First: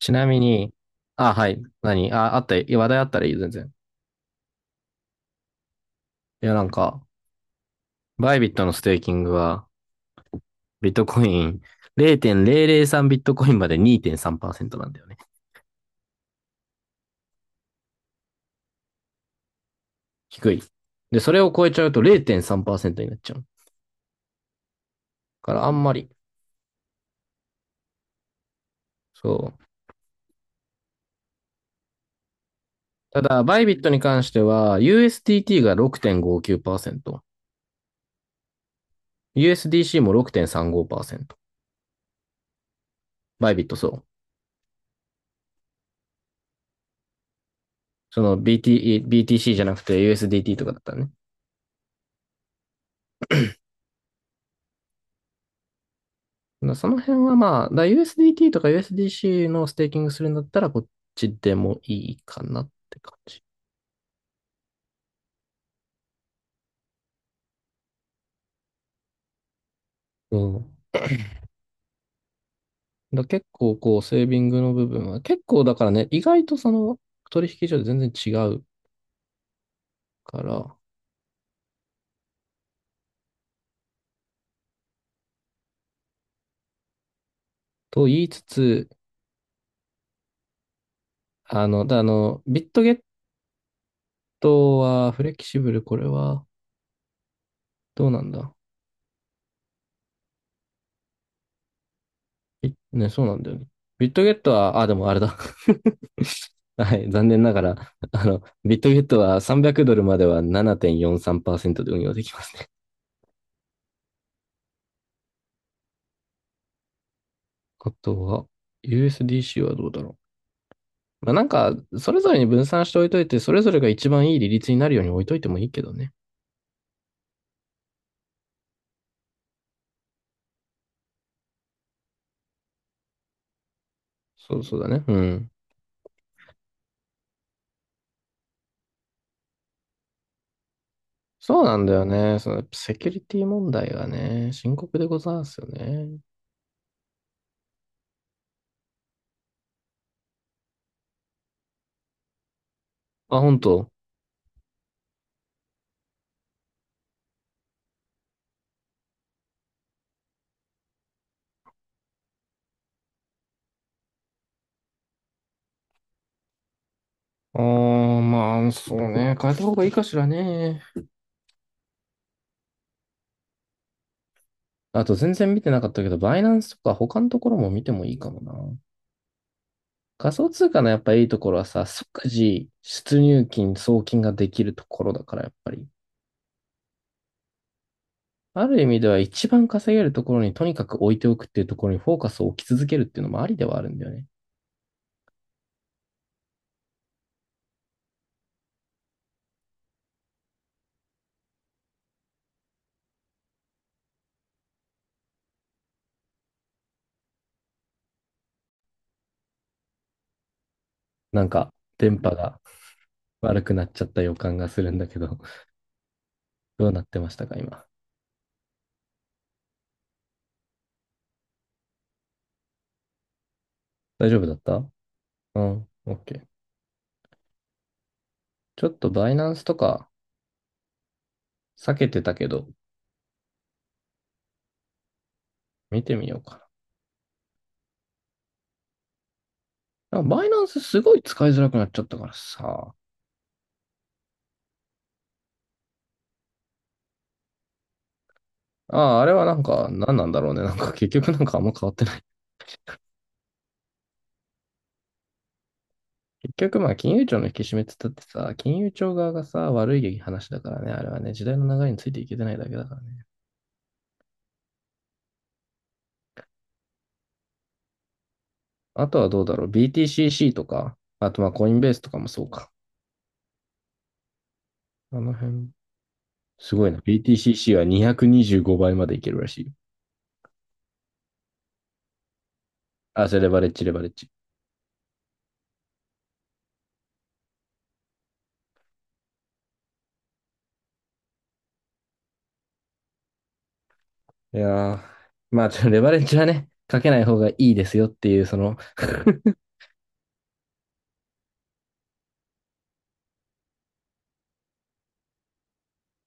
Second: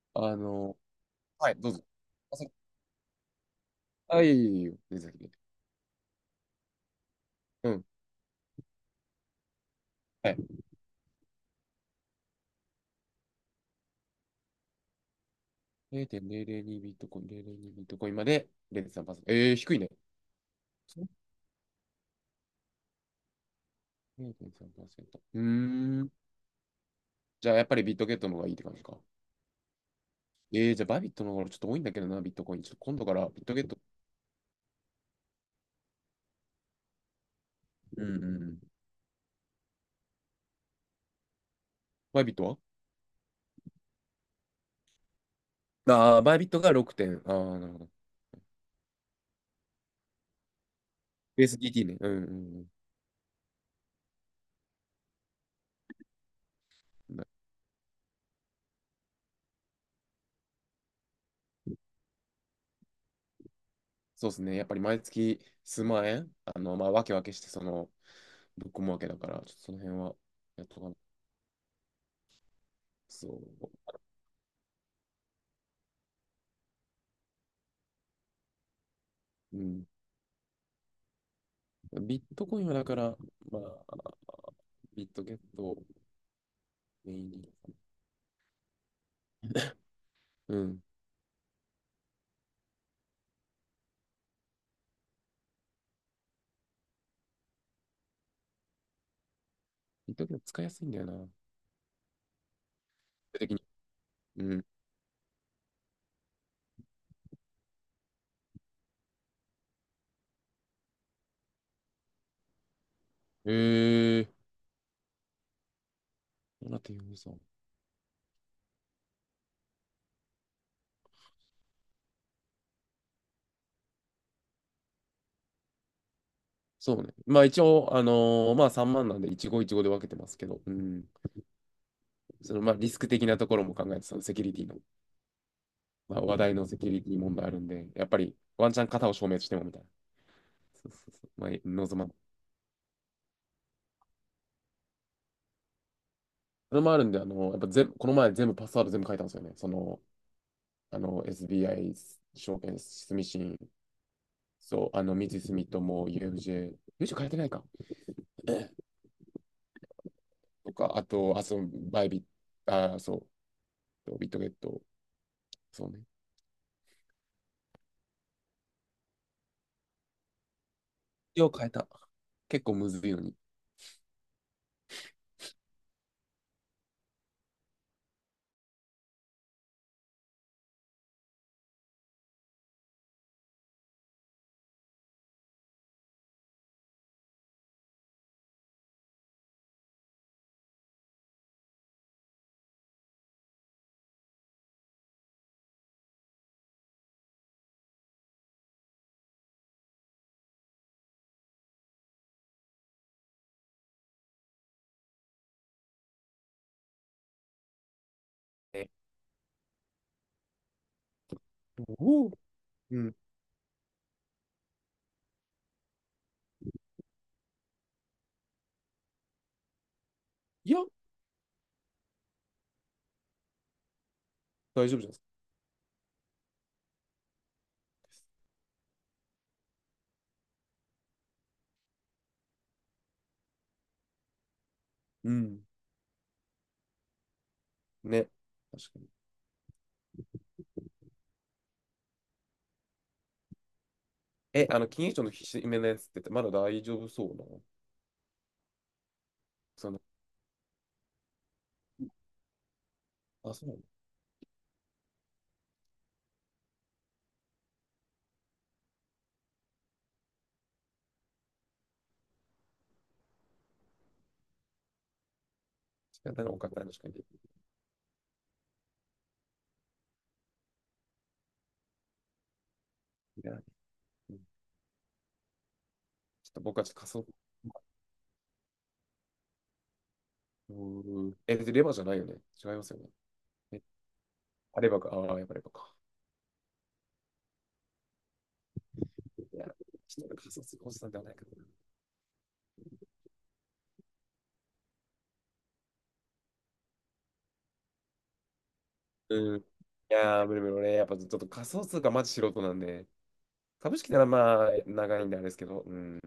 ちなあみに、の、あ、ははい、い。どうぞ。何あ、あ、あそった、いや、話題あったらいいよ、全然。いえいえいえいえ、全然先で。いや、なんか、うん。バイビットのステーキングは、はい。ビットコイン0.003ビットコインまで2.3%なんだよね。0.002ビットコイン、0.02ビットコインまで0.3%。低いね。低い。そうで、それを超えちゃうと0.3%になっちゃう。0.3%。うーからあんまり。ん。じゃあ、やっぱりビットゲットの方がいいって感じか。そう。じゃあ、バイビットの方がちょっと多いんだけどな、ビットコイン。ちょっと今度かたらだ、ビットバゲイッビト。ットに関しては、USDT が6.59%、うんうんうん。USDC も6.35%。バイビットはバイビットそう。ああー、バイビットが6点。ああ、なるほど。その BTC じゃなくて USDT とかだったらね。ユー s d t ね。うんうんそのうん。辺はまあ、USDT とか USDC のステーキングするんだったらこっちでもいいかなって感じ。そうですね。やっぱり毎月数万円、まあ、わけして、ぶっ込むわけだから、ちょっとその辺はうん。やっとかな。結構そこう、セービングの部分は、結構だからね、意外とその取引所で全然違うう。うん。から、ビットコインはだから、まあ、ビットゲットをメインに。と言いつつ、うん。あの、だあの、ビットゲットはフレキシブル、これはどうなんだ。ビットゲット使いやすいんだよな。基本いね、そうなん的だよに。ね。ビットゲッうトん。は、あ、でもあれだ。はい、残念ながら、ビットゲットは300ドルまでは7.43%で運用できますね。へえ。どうなってるんですか？ あとは、USDC はどうだろう。まあ、なんか、それぞれに分散しておいといて、それぞれが一番いい利率になるように置いといてもいいけどね。そうね。まあ一応、まあ3万なんで一期一会で分けてますけど、うん。そのまあリスク的なところも考えて、そのセキュリそテうィの、そうだね。うん。まあ話題のセキュリティ問題あるんで、やっぱりワンチャン型を証明してもみたいな。そうそうそう。まあ、そうなんだ望よまん。ね。その、セキュリティ問題がね、深刻でございますよね。それもあるんで、やっぱ全この前全部パスワード全部書いたんですよね。その、あの、SBI 証券住あ、本信、当。そう、あの、三井住友、UFJ、u f 変えてないか。とか、あと、あ、そう、バイビット、ビットゲット、そうね。ああ、まあ、そうね。変えた方がいいかしらね。よう変えた。結構むずいのに。あと全然見てなかったけど、バイナンスとか他のところも見てもいいかもな。仮想通貨のやっぱいいところはさ、即時出入金、送金ができるところだからやっぱり。ある意味では一番稼げるところにとにかく置いておくっていうところにフォーカスを置き続けるっていうのもありではあるんだよね。え、なんか、電お波お、がうん。悪くなっちゃった予感がするんだけど、どうなってましたか、今。いや、大丈夫だった？大丈夫じゃないですか。うん、OK。ちょっとバイナンスとか避けてたけど、うん。見てみようかね。確かに。な。バイナンスすごい使いづらくなっちゃったからさ。え、あの、金融庁のひしめのやつって、まだ大丈夫そうな。ああ、あれはなんか、その、何なんだろうね。なんか、結局なんかあんま変わってない。あ、そうなの。結局まあ、金融庁の引き締めって言ったってさ、金融庁側がさ、悪い話だからね。あれはね、時代の流れについていけてないだけだからね。仕方が多かったら確かに。あとはどうだろう。BTCC とか、あとまあ、コインベースとかもそうか。いや、うん、あの辺、ちょっとす僕はごちいょっな。と仮想。BTCC は225倍までいけるらしいよ。うーん、え、でレバーじゃないよね。違いますよね。あ、それレバレッジ、レバレッジ。あればか、ああ、やっぱりばか。いや、ちょっと俺仮想通貨おじさんではないけど。いやー、まあ、レバレッジはね、かけない方がいいですよっていう、その う ん。いやー、無理無理。俺、やっぱちょっと仮想通貨マジ素人なんで、株式ならまあ、長いんであれですけど、うん。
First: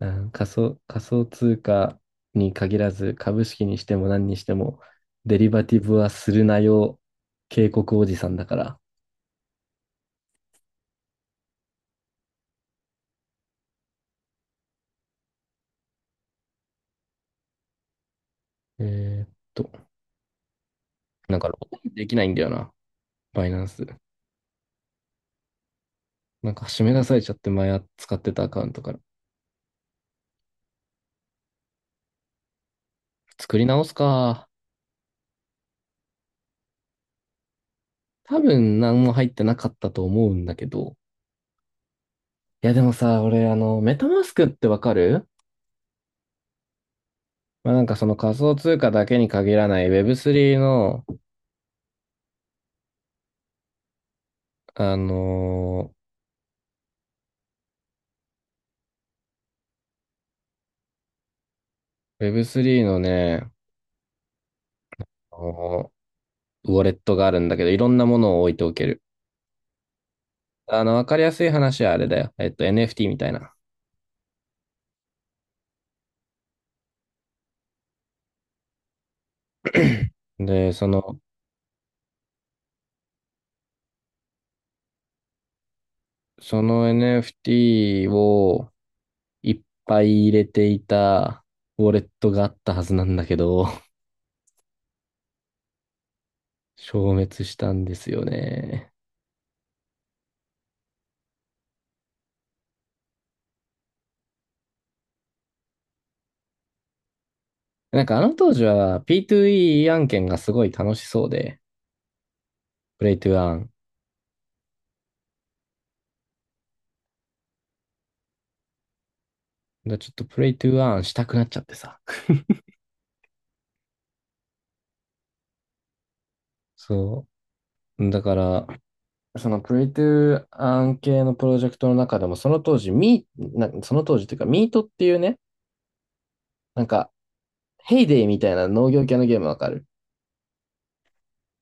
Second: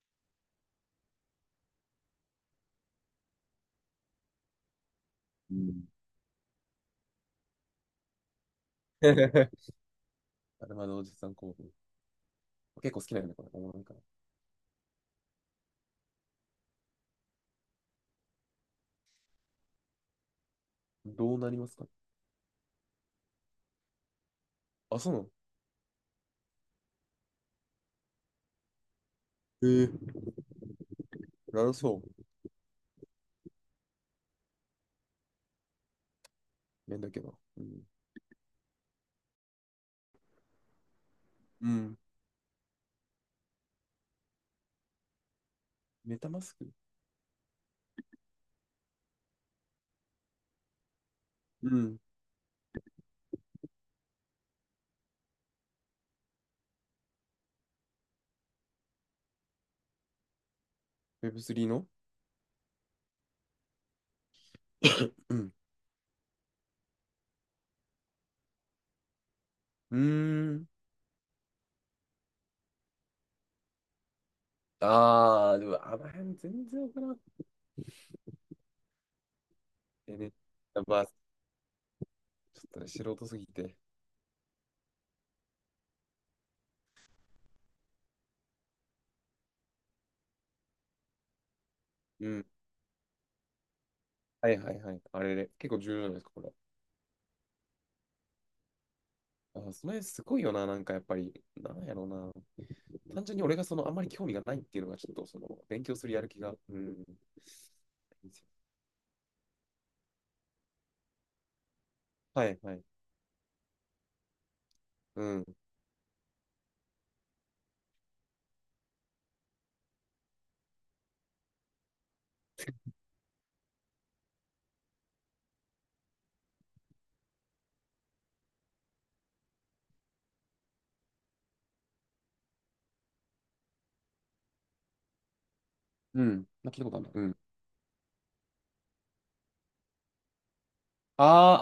うん、仮想通貨に限らず、株式にしても何にしても、デリうバティん。ブはするなよ、警告おじさんだから。あれまだおじさん興奮。結構好きなんだ、これ。おもろいから。えーっと、どなうんかなりロますグか？インできないんだよな、バイナンス。あ、そうなの。なんか締め出されちゃって、前使ってたアカウントから。ええ、なるそう。作り直すか。面だけど。うん。多分何も入ってなかったと思うんだけど。うん。いやでもさ、俺、メタマスクってわかる？メタマスク。まあ、なんかその仮想通貨だけに限らない Web3 の、うん。あのウェブ3の ー Web3 のね、うあん。のウォレットがあるんだけど、いろんなものを置いておける。うーん。わかりやすい話はあれだよ。NFT みたいな。ああ、でも、あの辺全然わからん。えね。で、そまあ、ちょの、っとね、素人すぎて。NFT をいっぱい入れていたウォレッうトがん。あったはずなんだけど、はいはいはい。あれで結構重要じゃなんですか、これ？消滅したんですよね。あ、それすごいよな、なんかやっぱり、なんやろうな。単純に俺がその、あんまり興味がないっていうのが、ちょっとその、勉強するやる気が。うん。なんかあの当時は P2E 案件がすごい楽しそうで、はいはい。プレイトゥーアーン。だかうん。らちょっとプレイトゥーアーンしたくなっちゃってさ。そう。だから、そのプレイトゥー案系のプロジェクトの中でも、その当時、ミー、なその当時っていうか、ミートっていうね、うん。な、聞いなたんことあるか、な。うん。ヘイデイみたいな農業系のゲームわかる？あ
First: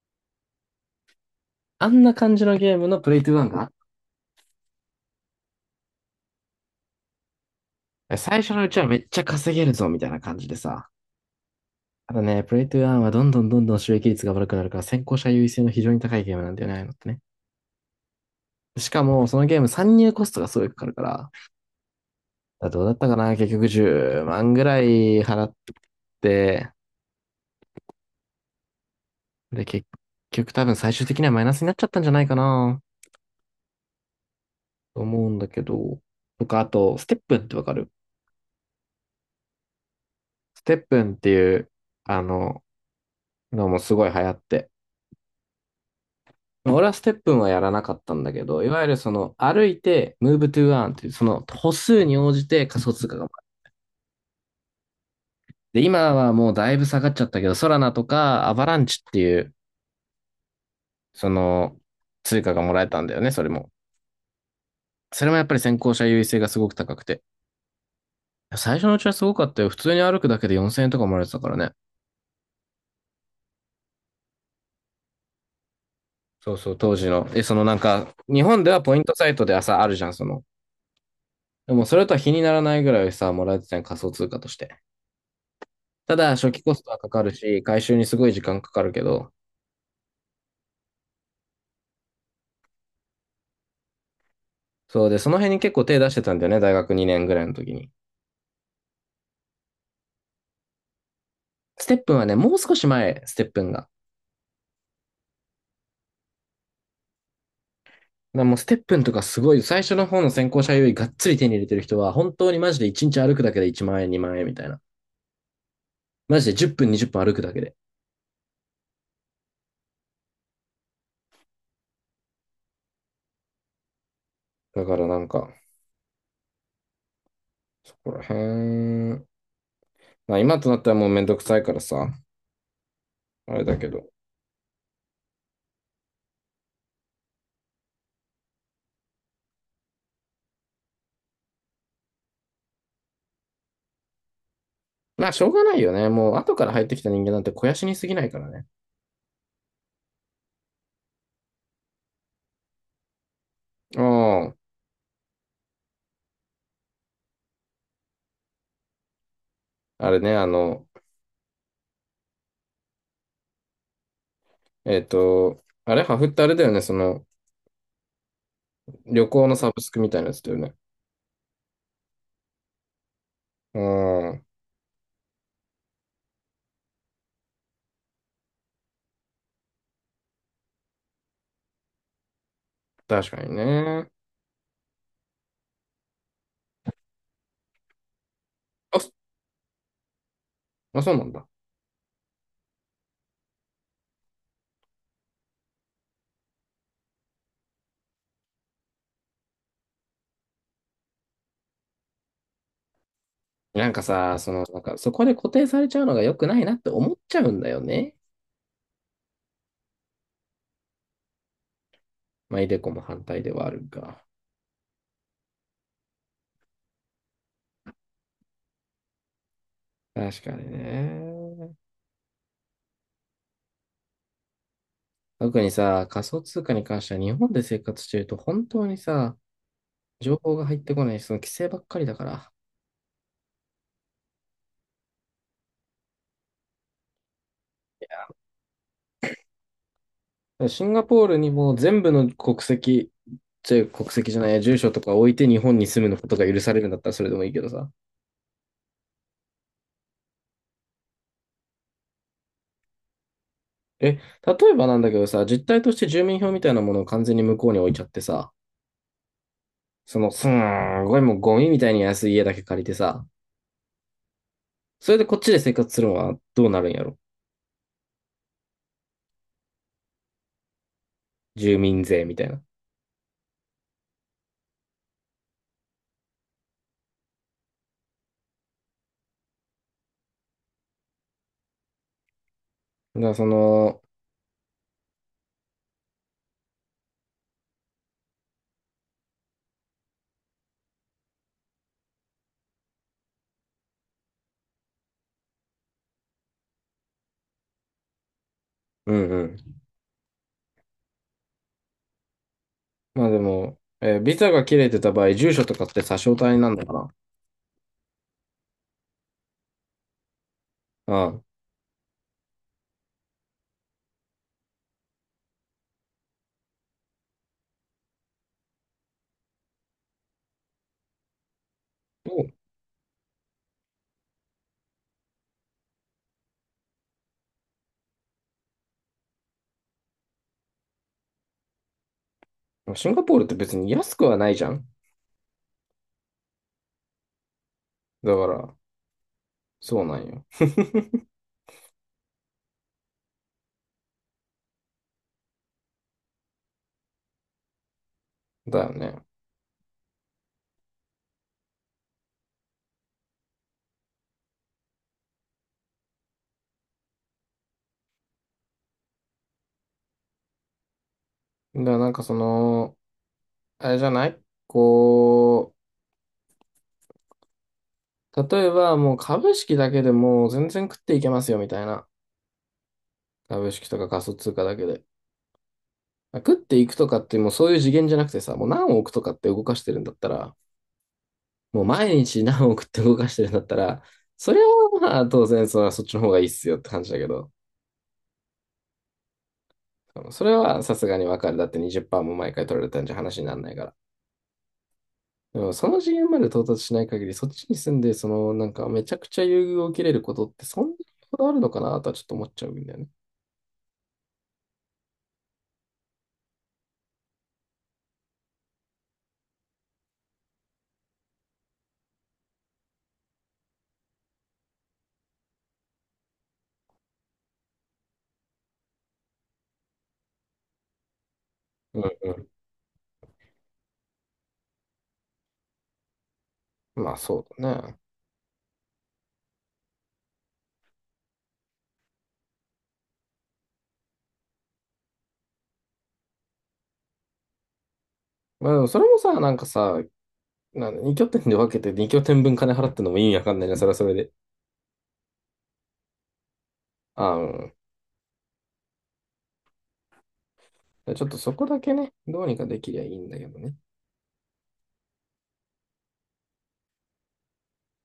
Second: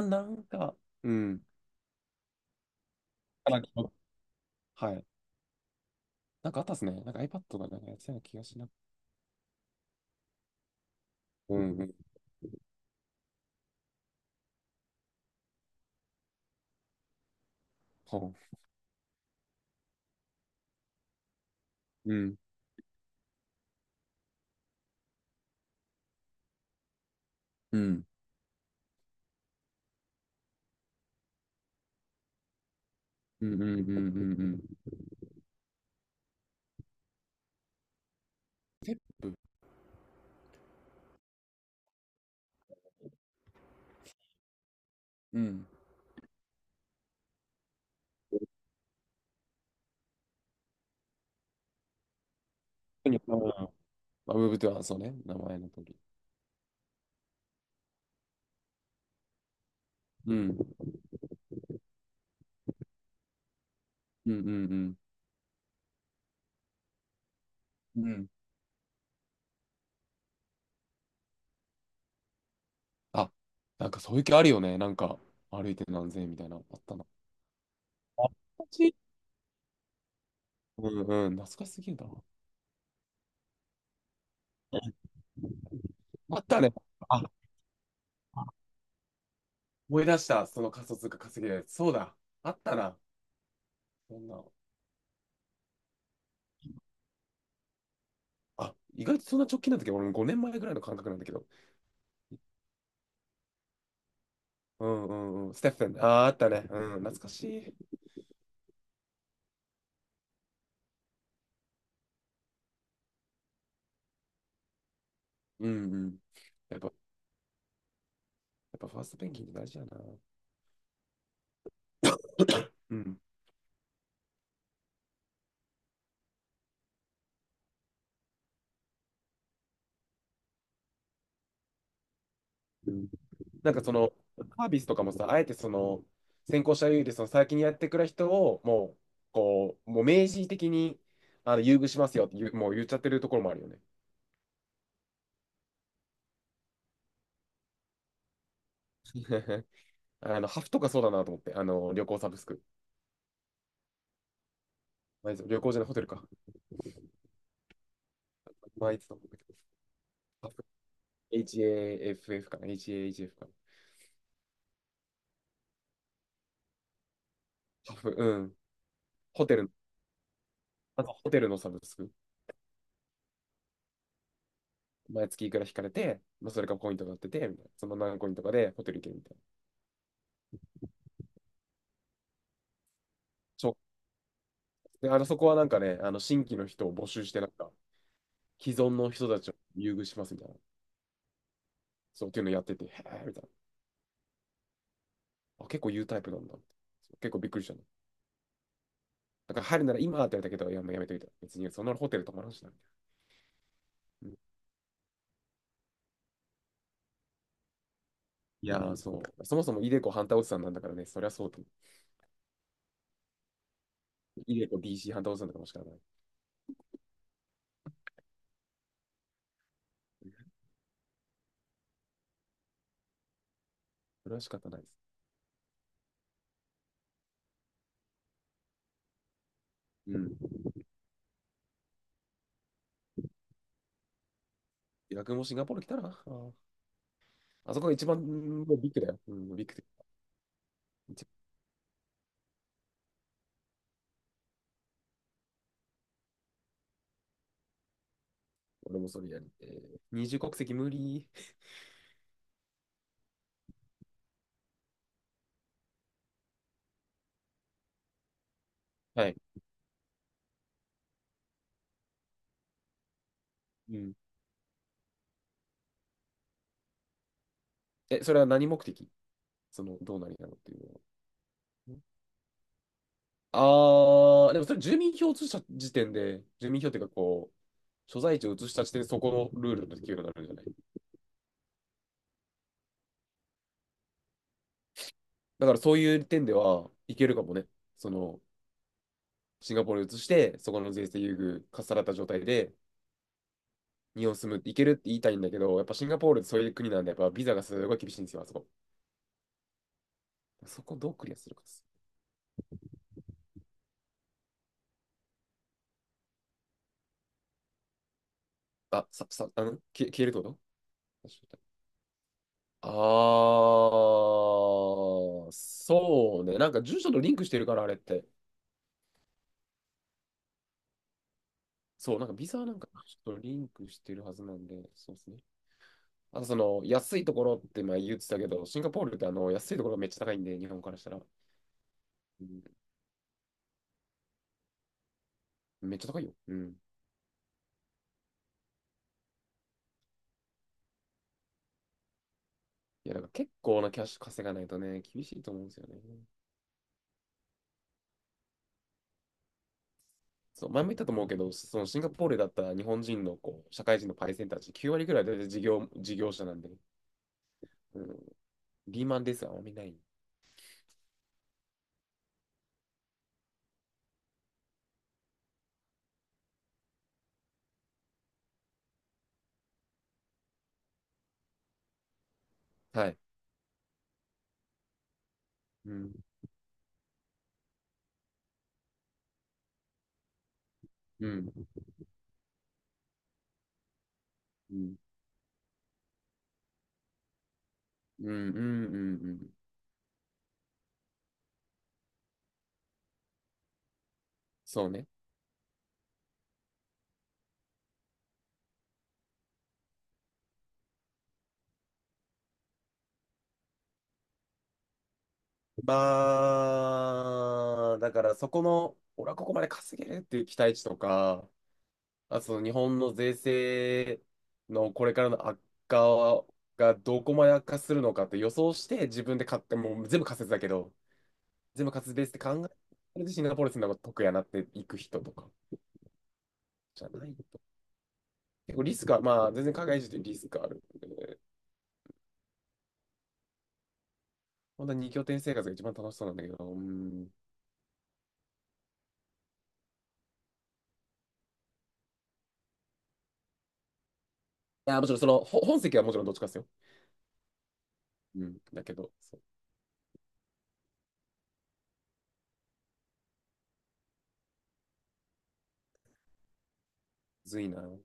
ー、あー、なんか、うん。あんな感じのゲームのプレイトゥーンなんか、が、はい。なんかあったっすね。なんか iPad がなんかやってたような気最が初しのな。うちはめっちゃ稼げるぞみたいな感じでさ。うん。うん。ただね、プレイトゥーンはどんどんどんどん収益率が悪くなるから、先行者優位性の非常に高いゲームなんだよね、ああいうのってね。ほしかも、そのゲーム参入コストがすごいかかるから、う、うん。どうだったかな結局10万ぐらい払って、うん。で、結局多分最終的にはマイナスになっちゃったんじゃないかなうん。うん。うん。うん。うん。と思うんだけど、とか、あと、ステップンってわかる？ステップ。ステップンっていう、あの、のもすごい流行って。うん。俺はステップンはやらなかったんだけど、いわゆるその歩いて、ムーブトゥーアーンっていう、その歩数に応じて仮想通うん。貨が回る。あ、ウェブではそうね、名前ので、通り。今はもうだいぶ下がっちゃったけど、ソラナとかアバランチっていう、うん。その通貨がもらえたんだよね、それも。うんうんそれもやっぱり先行者優位性がすごく高くて。うん。うん。最初のうちはすごかったよ。普通に歩くだけで4000円とかもらえてたからね。あ、なんかそういう気あるよね。なんか、歩いて何千円みたいそな。うあそう、っ当たな。時の。え、そのなんか、あ、日本懐でかはしポい。イントサイトで朝あるじゃん、その。うんうん。懐かでしすもぎそるれとはな。比にならないぐらいさ、もらえてたん仮想通貨として。ただ、あっ初た期ね。コストはかかあ、るし、回収にすごい時間あ、かかるけど、思い出した。その仮想通貨稼ぎで。そうだ。あったな。そんな。そうで、その辺に結構手出してたんだよね、大学2年ぐらいの時に。あ、意外とそんな直近なんだけど、俺も5年前ぐらいの感覚なんだけど。ステップンはね、もう少し前、ステップンが。だかうんうんうん。ステッフェン。あー、あったね。うん、懐かしい。らもうステップンとかすごい、最初の方の先行者優位がっつり手に入れてる人は、本当にマジで1日歩くだけで1万円、2万円みたいな。うんうん。マジで10やっぱ、分、や20分歩くだけで。っぱファーストペンギンって大事やな。うん。だからなんか、そこら辺、まあ今となったらもうめんどくさいからさ、うん。あれなんだかけそど。の、サービスとかもさ、あえてその、先行者優位で、その先にやってくれる人を、もう、こう、もう明示的に、あの、優遇しますよって言う、もう言っちゃってるところもあるよね。まあ、しょうがないよね。もう、後から入ってきた人間なんて肥やしに過ぎないからね。あの、ハフとかそうだなと思って、あの、旅行サブスク。あまあいつ旅行じゃない、ホテルか。まあ、いつだと思うんだけど、あれね、ハフ、 HAFF かな、HAHF かな。あれ、ハフってあれだよね。その、ハフ、うん。旅ホ行テのル、サブスクみたいなやつだよね。まずホテルのサブスク。うん、毎月いくら引かれて、まあ、それがポイントになってて、みたいな。その何コインとかでホテル行けるみたいな。確かにちょ、ね。で、あの、そこはなんかね、あの、新規の人を募集して、なんか、既存あ、のそ人たちを優遇しますみたいな。そうなんだ。そうっていうのやってて、へえ、みたいな。あ、結構言うタイプなんだ。結構びっくりしたの。だから入るなら今って言われたけど、いや、もうやめといた。別にそんなホテル泊まらんしな。なんかうん、さ、その、なんか、そこで固定されちゃうのが良くないなって思っちゃうんだよね。いやー、そう。そもそもイデコハンターおじさんなんだからね、そりゃそうと。まあ、イデコも反対ではあるが。イデコ b c ハンター反対おじさんだからもしかない。確かにね。それは仕方ないです。特にさ、仮想通貨に関しては日本で生活してると本当にさ、う情ん。報が入ってこないし、その規制ばっかりだから。逆もシンガポール来たら、あ、あそこが一番、うん、ビッグだよ。うん、ビッグで。シンガポー一、ルにもう全部の国籍、ちょ、国籍じゃないや、住所とか置いて日本に住むのことが許されるんだったらそれでもいいけどさ。俺もそれやり。えー、二重国籍無理。え、例えばなんだけどさ、実態として住民票みたいなものを完全に向こうに置いちゃってさ、はい。その、すんごいもうゴミみたいに安い家だけ借りてさ、うん。それでこっちで生活するのはどうなるんやろ？え、それは何目的？その、どうなりなのっていうのは。住民税みたいな。ああ、でもそれ住民票を移した時点で、住民票っていうかこう、所在地を移した時点でそこのルールの適用になるんじゃない？だからその、だからそういう点ではいけるかもね。その、シンガポールに移して、そこの税制優遇かっさらった状態で、日本住むっていけるって言いたいんだけど、やっぱシンガポールってそういう国なんで、やっぱビザがすごい厳しいんですよ、あそこ。うんうん。そこをどうクリアするかです。まあでも、ビザが切れてた場合、住所とかって差し押さえになるのかあ、さ、さ、あの、消えるってこと？な？ああー、そうね。なんか住所とリンクしてるから、あれって。そう、なんかビザはなんかちょっとリンクしてるはずなんで、そうですね。あとその安いところって前言ってたけど、シンガポールってあの安いところがめっちゃ高いんで、日本からしたら。うん、うん。シンガポールって別に安くはないじゃん。めっちゃ高いよ。うん。だから、そうなんよ。いや、なんか結構なキャッシュ稼がないとね、厳しいと思うんですよね。だよね。そう、前も言ったと思うけど、そのシンガポールだったら日本人のこう社会人のパイセンたち9割ぐらい大体事業者なんで、うん、リーマンですあんまりない。だからなんかその、あれじゃない？こう、例えばもう株式だけでもう全然食っていけますよみたいな。はい。株式とか仮想通貨だけで。うん、食っていくとかってもうそういう次元じゃなくてさ、もう何億とかって動かしてるんだったら、うん、もう毎日何億って動かしてるんだったら、それはうん、まあ当然そっちの方がいいっすよって感じだけど、うん、うん、うん。うん、それはさすがにわかる。だって20%も毎回取られたんじゃ話にならないから。そうね。でもその次元まで到達しない限り、そっちに住んで、その、なんか、めちゃくちゃ優遇を受けれることって、そんなにこだわるのかなとはちょっと思っちゃうんだよね。まあ、だからそこの、俺はここまで稼げるっていう期待値とか、あ、その日本の税制のこれからの悪化がどこまで悪化するのかって予想して自分で買って、もう全部仮説だけど、全部うん仮説ベースでう考え、それでシンガポール住んだ方が得やなっていく人とかん。じゃまあ、ない。そうだね。結構リスクは、まあ全然海外移住ってリスクある。本当に二拠点生活が一番楽しそうなんだけど、うん。いまあ、でもそれもさ、なんかさ、なんに拠点で分けて二拠点分金払ってんのも意味わかんないな、それはそれで。や、もちろんその、ほ本籍はもちろんどっちかですよ。ああ、うん。うん。だけど、そう、ちょっとそこだけね、どうにかできりゃいいんだけどね。むずいな。